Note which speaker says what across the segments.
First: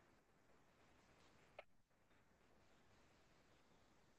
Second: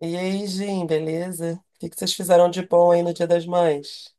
Speaker 1: E aí, Jim, beleza? O que que vocês fizeram de bom aí no Dia das Mães?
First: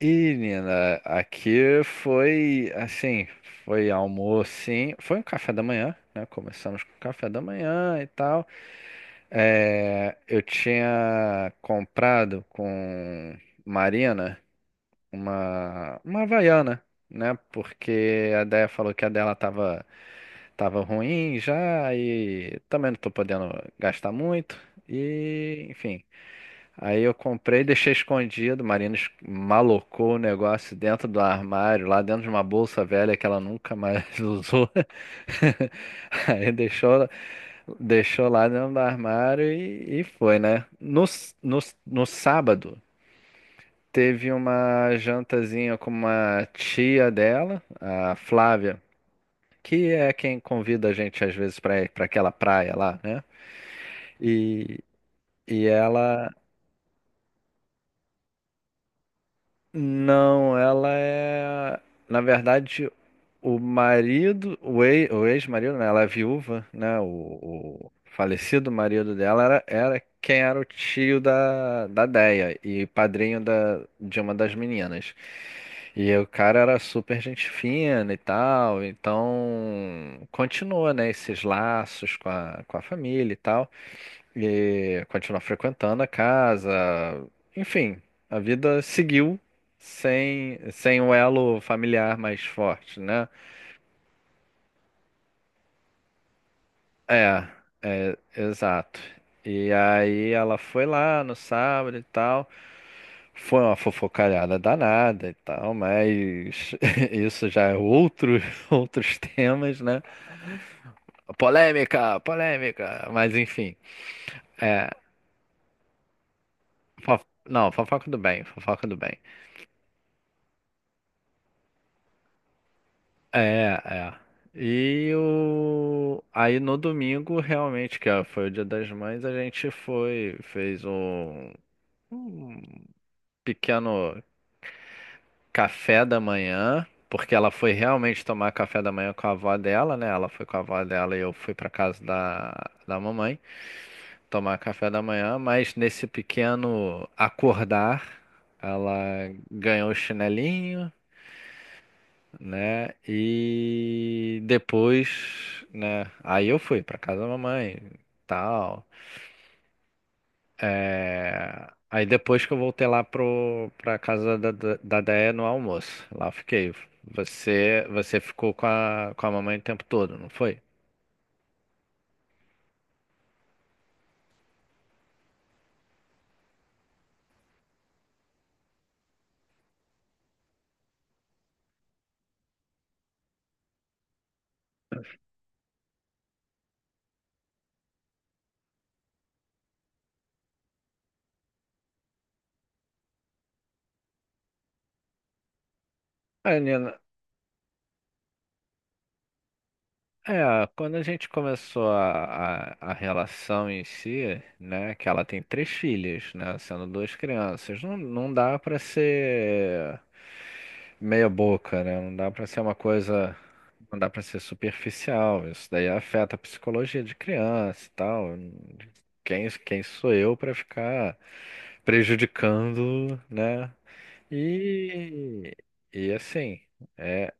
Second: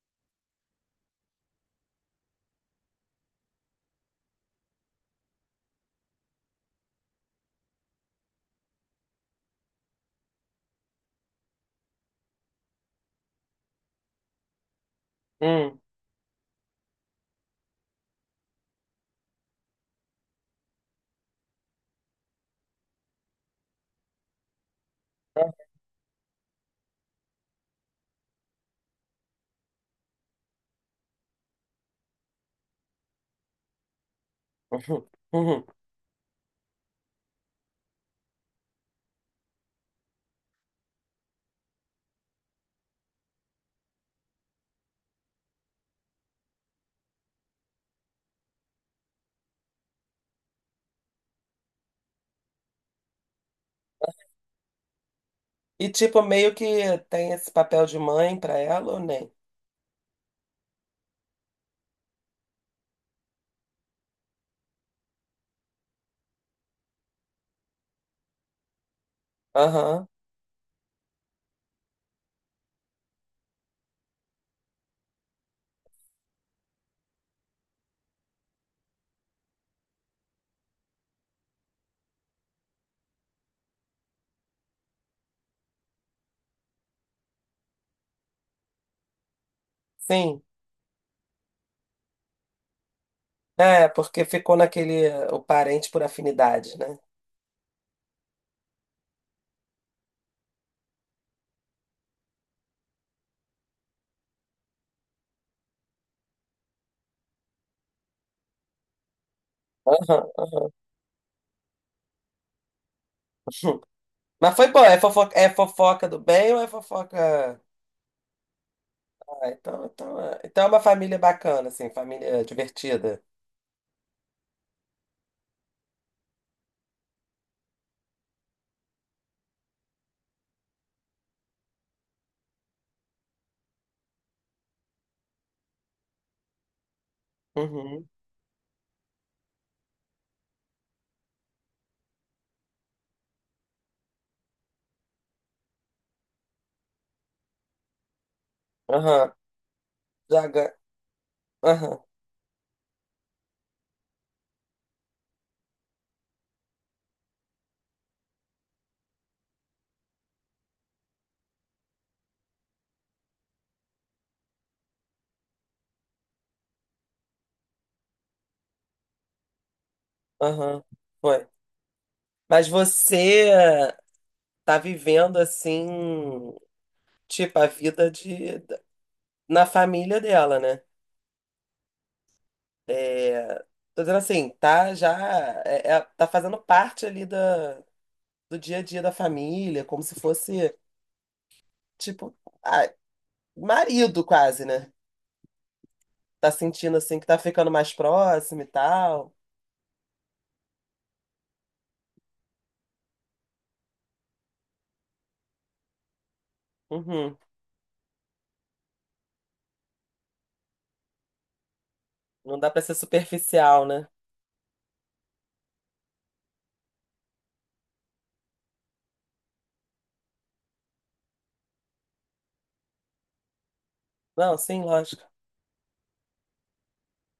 Speaker 2: E, Nina, aqui foi assim, foi almoço, sim, foi um café da manhã, né? Começamos com café da manhã e tal. É, eu tinha comprado com Marina
Speaker 1: Hum,
Speaker 2: uma Havaiana, né? Porque a Déia falou que a dela tava ruim já e também não tô podendo gastar muito.
Speaker 1: ah,
Speaker 2: E, enfim. Aí eu comprei, deixei escondido. Marina malocou o negócio dentro do armário, lá dentro de uma bolsa velha que ela nunca mais usou.
Speaker 1: uhum, uhum.
Speaker 2: Aí deixou lá dentro do armário e foi, né? No sábado, teve uma jantazinha com uma tia dela, a Flávia, que é quem convida a gente às vezes para aquela praia lá, né? E, e
Speaker 1: E tipo,
Speaker 2: ela.
Speaker 1: meio que tem esse papel de mãe pra ela ou nem?
Speaker 2: Não, ela é. Na verdade, o marido, o ex-marido, né? Ela é viúva, né? O falecido marido dela era
Speaker 1: Aham,
Speaker 2: quem era o tio da Déia e padrinho de uma das meninas. E o cara era super gente fina e tal, então continuou, né? Esses laços com a família e tal. E continuar frequentando a casa. Enfim, a vida seguiu
Speaker 1: sim.
Speaker 2: sem um elo familiar mais forte, né?
Speaker 1: É, porque ficou naquele o parente por afinidade, né?
Speaker 2: É, é, exato. E aí ela foi lá no sábado e tal. Foi uma fofocalhada danada e tal, mas isso já é outros temas, né?
Speaker 1: Aham,
Speaker 2: Polêmica, polêmica, mas enfim.
Speaker 1: aham. Mas foi bom,
Speaker 2: É,
Speaker 1: é fofoca do bem ou é fofoca.
Speaker 2: não, fofoca do bem, fofoca do bem.
Speaker 1: Ah, então é uma família bacana, assim, família divertida.
Speaker 2: É, é. Aí no domingo, realmente, foi o Dia das Mães, a gente foi, fez um pequeno café da manhã, porque ela foi
Speaker 1: Uhum.
Speaker 2: realmente tomar café da manhã com a avó dela, né? Ela foi com a avó dela e eu fui para casa da mamãe tomar café da manhã, mas nesse pequeno acordar, ela
Speaker 1: Aham.
Speaker 2: ganhou o
Speaker 1: Já.
Speaker 2: chinelinho.
Speaker 1: Aham.
Speaker 2: Né? E depois, né? Aí eu fui pra casa da mamãe, tal. É, aí depois que eu voltei lá pro pra casa da Déia no almoço, lá eu fiquei. Você ficou com a mamãe o tempo todo, não foi?
Speaker 1: Aham. Foi. Mas você. Tá vivendo assim, tipo, a vida de na família dela, né? É, tô dizendo assim, tá já tá fazendo parte ali da, do dia a dia da família, como se fosse, tipo, ah, marido quase, né? Tá
Speaker 2: É,
Speaker 1: sentindo
Speaker 2: Nina,
Speaker 1: assim que tá ficando mais próximo e tal.
Speaker 2: é, quando a gente começou a relação em si, né, que ela tem três filhas, né, sendo duas
Speaker 1: Uhum.
Speaker 2: crianças, não dá pra ser meia boca, né? Não dá pra
Speaker 1: Não
Speaker 2: ser
Speaker 1: dá
Speaker 2: uma
Speaker 1: pra ser
Speaker 2: coisa,
Speaker 1: superficial,
Speaker 2: não
Speaker 1: né?
Speaker 2: dá pra ser superficial. Isso daí afeta a psicologia de criança e tal. Quem sou eu pra ficar prejudicando, né?
Speaker 1: Não, sim, lógico.
Speaker 2: E, e assim, é,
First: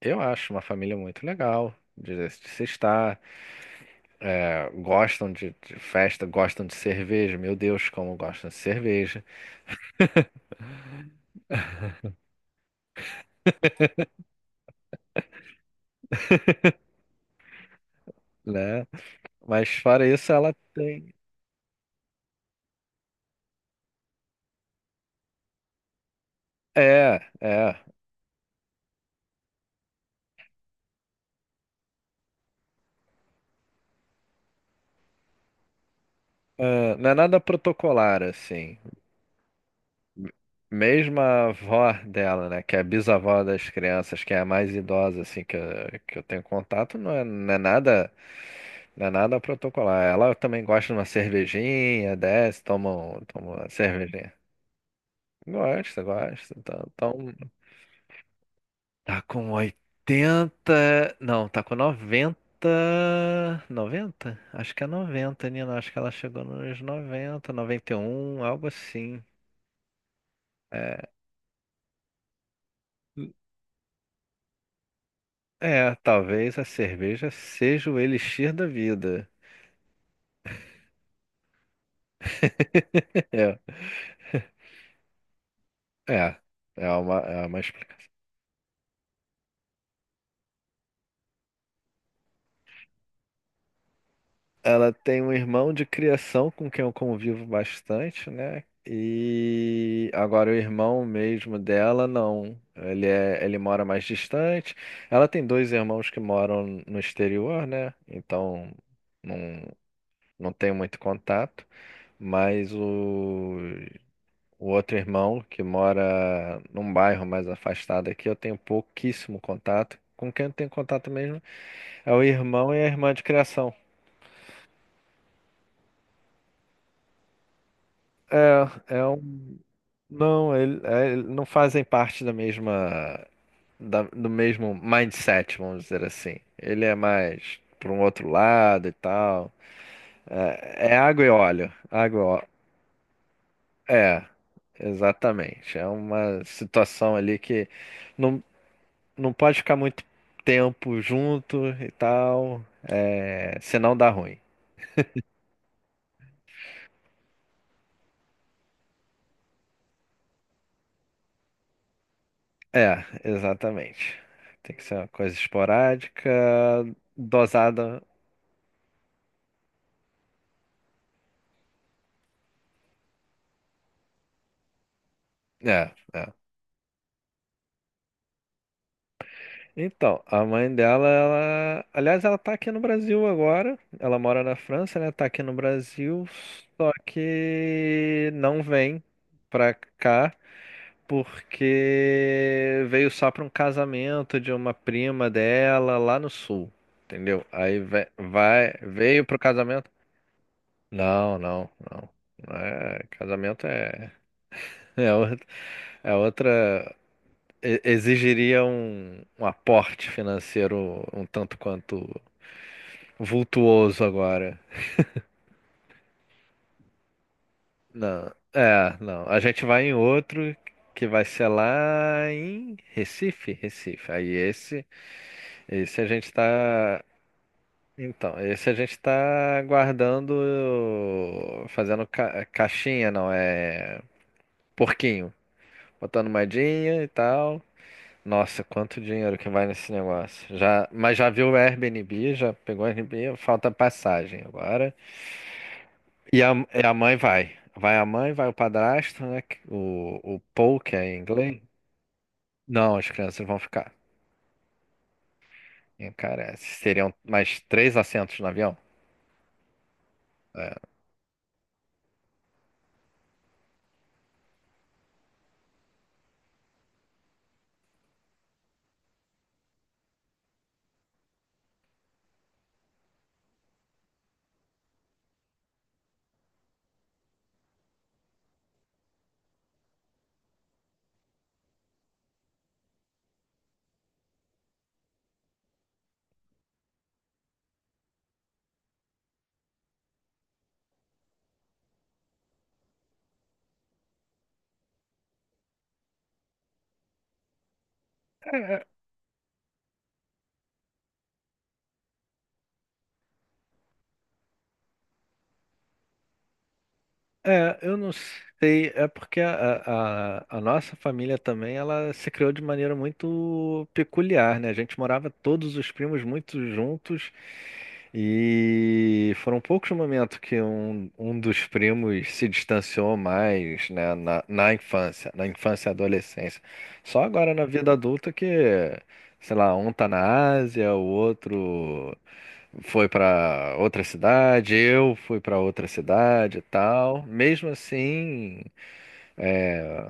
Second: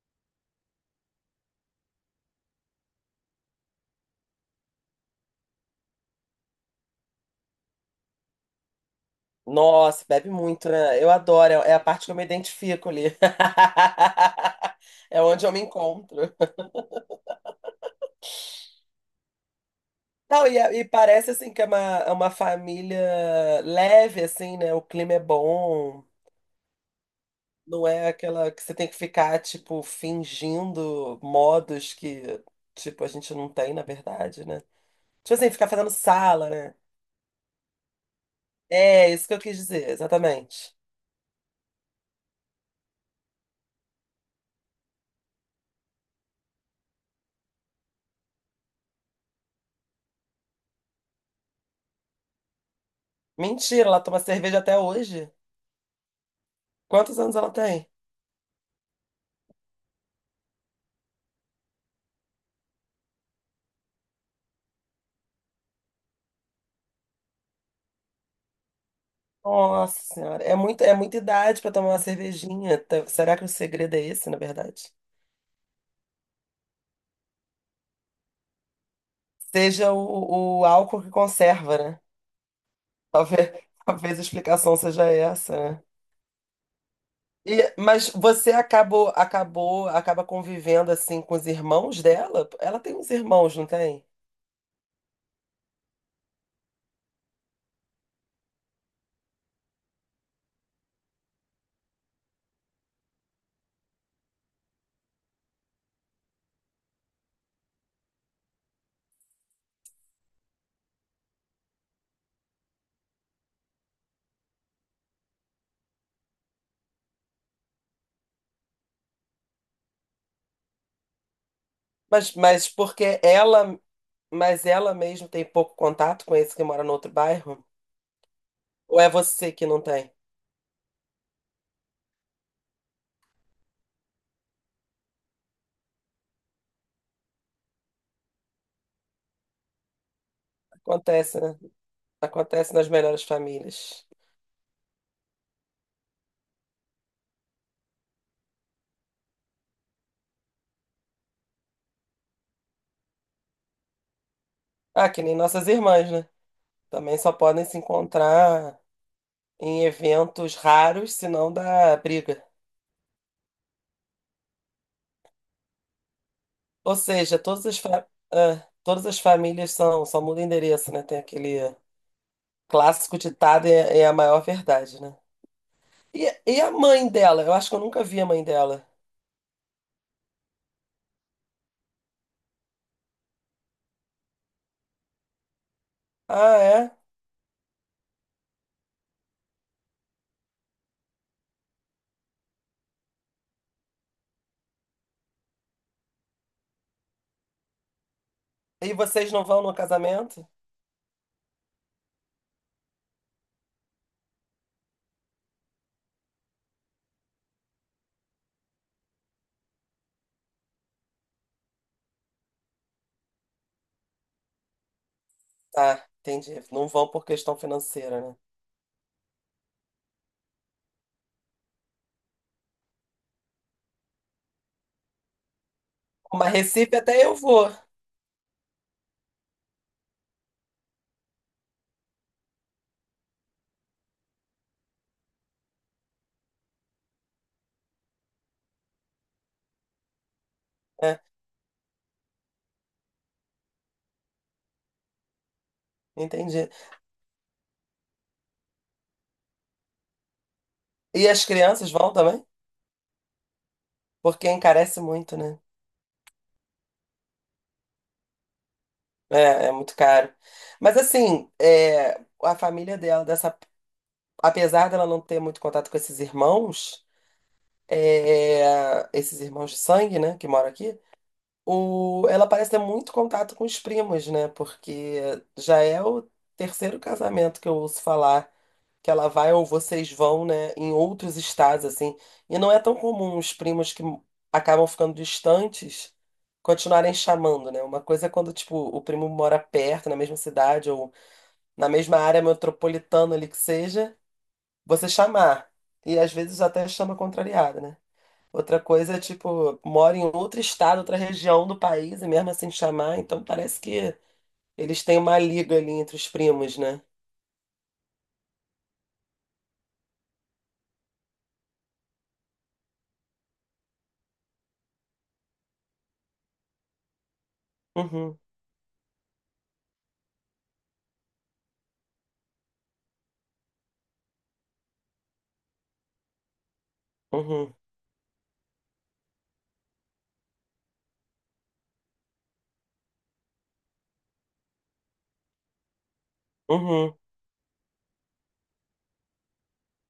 Speaker 2: eu acho uma família muito legal de se estar. É, gostam de festa, gostam de cerveja. Meu Deus, como gostam de cerveja,
Speaker 1: Nossa, bebe muito, né? Eu adoro, é a parte que eu me identifico ali. É onde eu me encontro.
Speaker 2: né? Mas fora isso,
Speaker 1: Não,
Speaker 2: ela
Speaker 1: e
Speaker 2: tem.
Speaker 1: parece assim que é é uma família leve, assim, né? O clima é bom,
Speaker 2: É, é.
Speaker 1: não é aquela que você tem que ficar, tipo, fingindo modos que, tipo, a gente não tem, na verdade, né? Tipo assim, ficar fazendo sala, né?
Speaker 2: Ah, não é nada protocolar, assim.
Speaker 1: É, isso que eu quis dizer, exatamente.
Speaker 2: Mesmo a avó dela, né, que é a bisavó das crianças, que é a mais idosa, assim, que eu tenho contato, não é, não é nada, não é nada protocolar. Ela também gosta de uma cervejinha, desce, toma uma
Speaker 1: Mentira, ela toma
Speaker 2: cervejinha.
Speaker 1: cerveja até hoje.
Speaker 2: Gosta, gosta. Então,
Speaker 1: Quantos anos ela tem?
Speaker 2: tá com 80 não, tá com noventa. Acho que é 90, Nina, acho que ela chegou nos noventa e um algo assim.
Speaker 1: Nossa senhora, é
Speaker 2: É.
Speaker 1: muita idade para tomar uma cervejinha. Será que o segredo é esse, na verdade?
Speaker 2: É, talvez a cerveja seja o elixir da vida.
Speaker 1: Seja o álcool que conserva, né? Talvez, talvez a explicação seja essa, né?
Speaker 2: É, é, é uma
Speaker 1: E,
Speaker 2: explicação.
Speaker 1: acaba convivendo assim com os irmãos dela? Ela tem uns irmãos, não tem?
Speaker 2: Ela tem um irmão de criação com quem eu convivo bastante, né? E agora o irmão mesmo dela, não. Ele mora mais distante. Ela tem dois irmãos que moram no exterior, né? Então não, não tem muito contato. Mas O outro irmão, que mora num bairro mais afastado aqui, eu tenho pouquíssimo contato. Com quem eu tenho contato mesmo é o
Speaker 1: Mas
Speaker 2: irmão e a irmã
Speaker 1: porque
Speaker 2: de criação.
Speaker 1: mas ela mesmo tem pouco contato com esse que mora no outro bairro?
Speaker 2: É,
Speaker 1: Ou
Speaker 2: é
Speaker 1: é você
Speaker 2: um.
Speaker 1: que não tem?
Speaker 2: Não, ele, é, ele não fazem parte do mesmo mindset, vamos dizer assim. Ele é mais para um outro lado e tal. É, é água e
Speaker 1: Acontece, né?
Speaker 2: óleo. Água e óleo.
Speaker 1: Acontece nas melhores famílias.
Speaker 2: É, exatamente. É uma situação ali que não não pode ficar muito tempo junto e tal, é, senão dá ruim.
Speaker 1: Ah, que nem nossas irmãs, né? Também só podem se encontrar em eventos raros, senão dá briga.
Speaker 2: É, exatamente. Tem que ser uma coisa esporádica,
Speaker 1: Ou seja, todas as,
Speaker 2: dosada.
Speaker 1: fa- ah, todas as famílias são, só muda o endereço, né? Tem aquele clássico ditado, é, é a maior verdade, né?
Speaker 2: É,
Speaker 1: E,
Speaker 2: é.
Speaker 1: e a mãe dela? Eu acho que eu nunca vi a mãe dela.
Speaker 2: Então, a mãe dela, aliás, ela tá aqui no Brasil agora. Ela mora na França, né? Tá aqui no Brasil,
Speaker 1: Ah,
Speaker 2: só
Speaker 1: é?
Speaker 2: que não vem pra cá. Porque veio só para um casamento de uma prima dela lá no sul, entendeu? Aí ve- vai,
Speaker 1: E
Speaker 2: veio
Speaker 1: vocês
Speaker 2: pro
Speaker 1: não vão no
Speaker 2: casamento.
Speaker 1: casamento?
Speaker 2: Não, não, não. Não, é, casamento é, é, outra, é outra. Exigiria um aporte financeiro um tanto quanto vultuoso agora.
Speaker 1: Ah, entendi. Não vão por questão financeira,
Speaker 2: Não,
Speaker 1: né?
Speaker 2: é, não. A gente vai em outro que vai ser lá em Recife, Recife. Aí esse a gente
Speaker 1: Mas Recife
Speaker 2: tá.
Speaker 1: até eu vou.
Speaker 2: Então, esse a gente tá guardando, fazendo caixinha, não, é porquinho. Botando moedinha e tal. Nossa, quanto dinheiro que vai nesse negócio. Já, mas
Speaker 1: É,
Speaker 2: já viu o Airbnb, já pegou o Airbnb, falta passagem agora. E a,
Speaker 1: entendi.
Speaker 2: e a mãe vai. Vai a mãe, vai o padrasto, né? O Paul, que é em
Speaker 1: E as
Speaker 2: inglês.
Speaker 1: crianças vão também?
Speaker 2: Não, as crianças vão ficar.
Speaker 1: Porque encarece muito, né?
Speaker 2: E, cara, seriam mais três assentos no avião.
Speaker 1: É, é muito caro. Mas assim, é, a família dela, dessa, apesar dela não ter muito contato com esses irmãos. É, esses irmãos de sangue, né, que moram aqui, o, ela parece ter muito contato com os primos, né, porque já é o terceiro casamento que eu ouço falar que ela vai ou vocês vão, né, em outros estados, assim, e não é tão comum os primos que acabam ficando distantes continuarem chamando, né, uma coisa é quando, tipo, o primo mora perto, na mesma cidade ou na mesma área metropolitana ali que seja, você chamar, e às vezes até chama contrariada, né? Outra
Speaker 2: É.
Speaker 1: coisa é, tipo, mora em outro estado, outra região do país, e mesmo assim chamar, então parece que eles têm uma liga ali entre os primos, né?
Speaker 2: É, eu não sei, é porque a nossa família também, ela se criou de maneira muito peculiar, né? A gente morava todos os primos muito juntos
Speaker 1: Uhum,
Speaker 2: e foram poucos momentos que um dos primos se distanciou mais, né, na infância e adolescência. Só agora na
Speaker 1: uhum,
Speaker 2: vida adulta que, sei lá, um tá na Ásia, o outro foi pra outra cidade, eu fui pra outra cidade e
Speaker 1: uhum,
Speaker 2: tal. Mesmo assim, é,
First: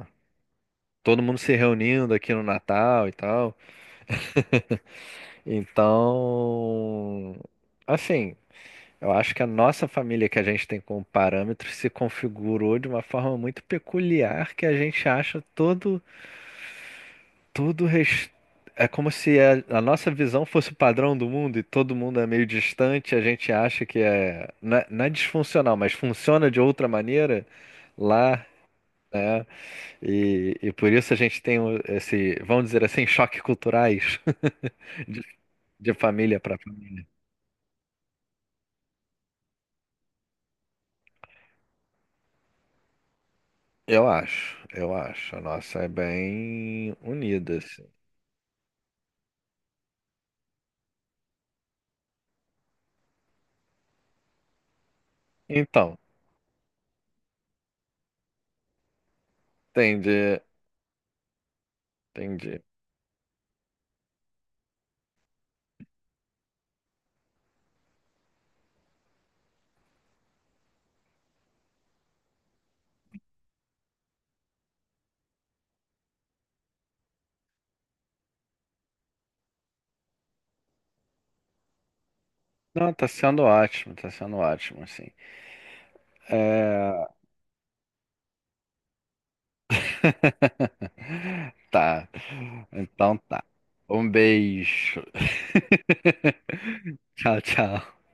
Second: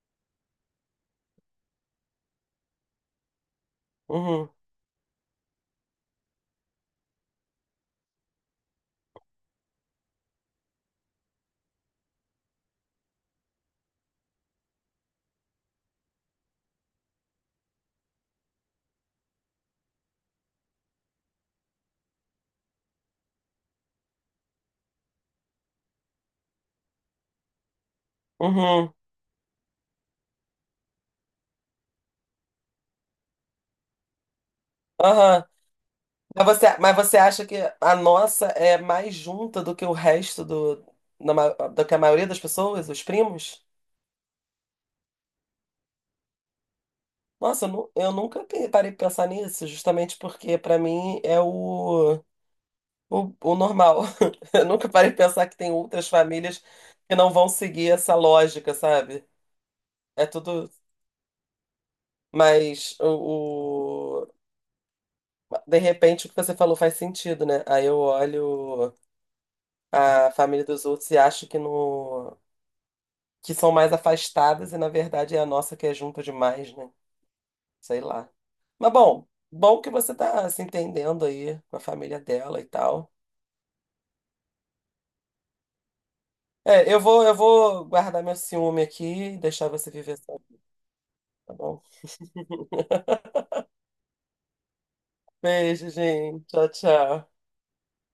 Speaker 2: todo mundo se reunindo aqui no Natal e tal.
Speaker 1: uhum,
Speaker 2: Então, assim, eu acho que a nossa família que a gente tem como parâmetro se configurou de uma forma muito peculiar que a gente acha Tudo res- é como se a nossa visão fosse o padrão do mundo e todo mundo é meio distante, a gente acha que não é disfuncional, mas funciona de outra maneira lá,
Speaker 1: uhum,
Speaker 2: né? E por isso a gente tem esse, vamos dizer assim, choque culturais de,
Speaker 1: aham.
Speaker 2: de família
Speaker 1: Mas
Speaker 2: para
Speaker 1: você, mas
Speaker 2: família.
Speaker 1: você acha que a nossa é mais junta do que o resto do, na ma- do que a maioria das pessoas, os primos?
Speaker 2: Eu acho, eu acho. A nossa é bem unida,
Speaker 1: Nossa, eu,
Speaker 2: assim.
Speaker 1: nu- eu nunca pe- Parei pra pensar nisso, justamente porque pra mim é o normal. Eu nunca parei de pensar que tem
Speaker 2: Então,
Speaker 1: outras famílias que não vão seguir essa lógica, sabe? É
Speaker 2: entendi,
Speaker 1: tudo.
Speaker 2: entendi.
Speaker 1: Mas o, o- de repente o que você falou faz sentido, né? Aí eu olho a família dos outros e acho que no que são mais afastadas e na verdade é a nossa que é junta demais, né? Sei lá. Mas bom, bom que você tá se entendendo aí com a família dela e
Speaker 2: Não,
Speaker 1: tal.
Speaker 2: tá sendo ótimo, assim.
Speaker 1: É, eu
Speaker 2: É.
Speaker 1: vou eu vou guardar meu ciúme aqui e deixar você viver só, tá bom?
Speaker 2: Tá. Então tá. Um beijo.
Speaker 1: Beijo, gente. Tchau, tchau.
Speaker 2: Tchau, tchau.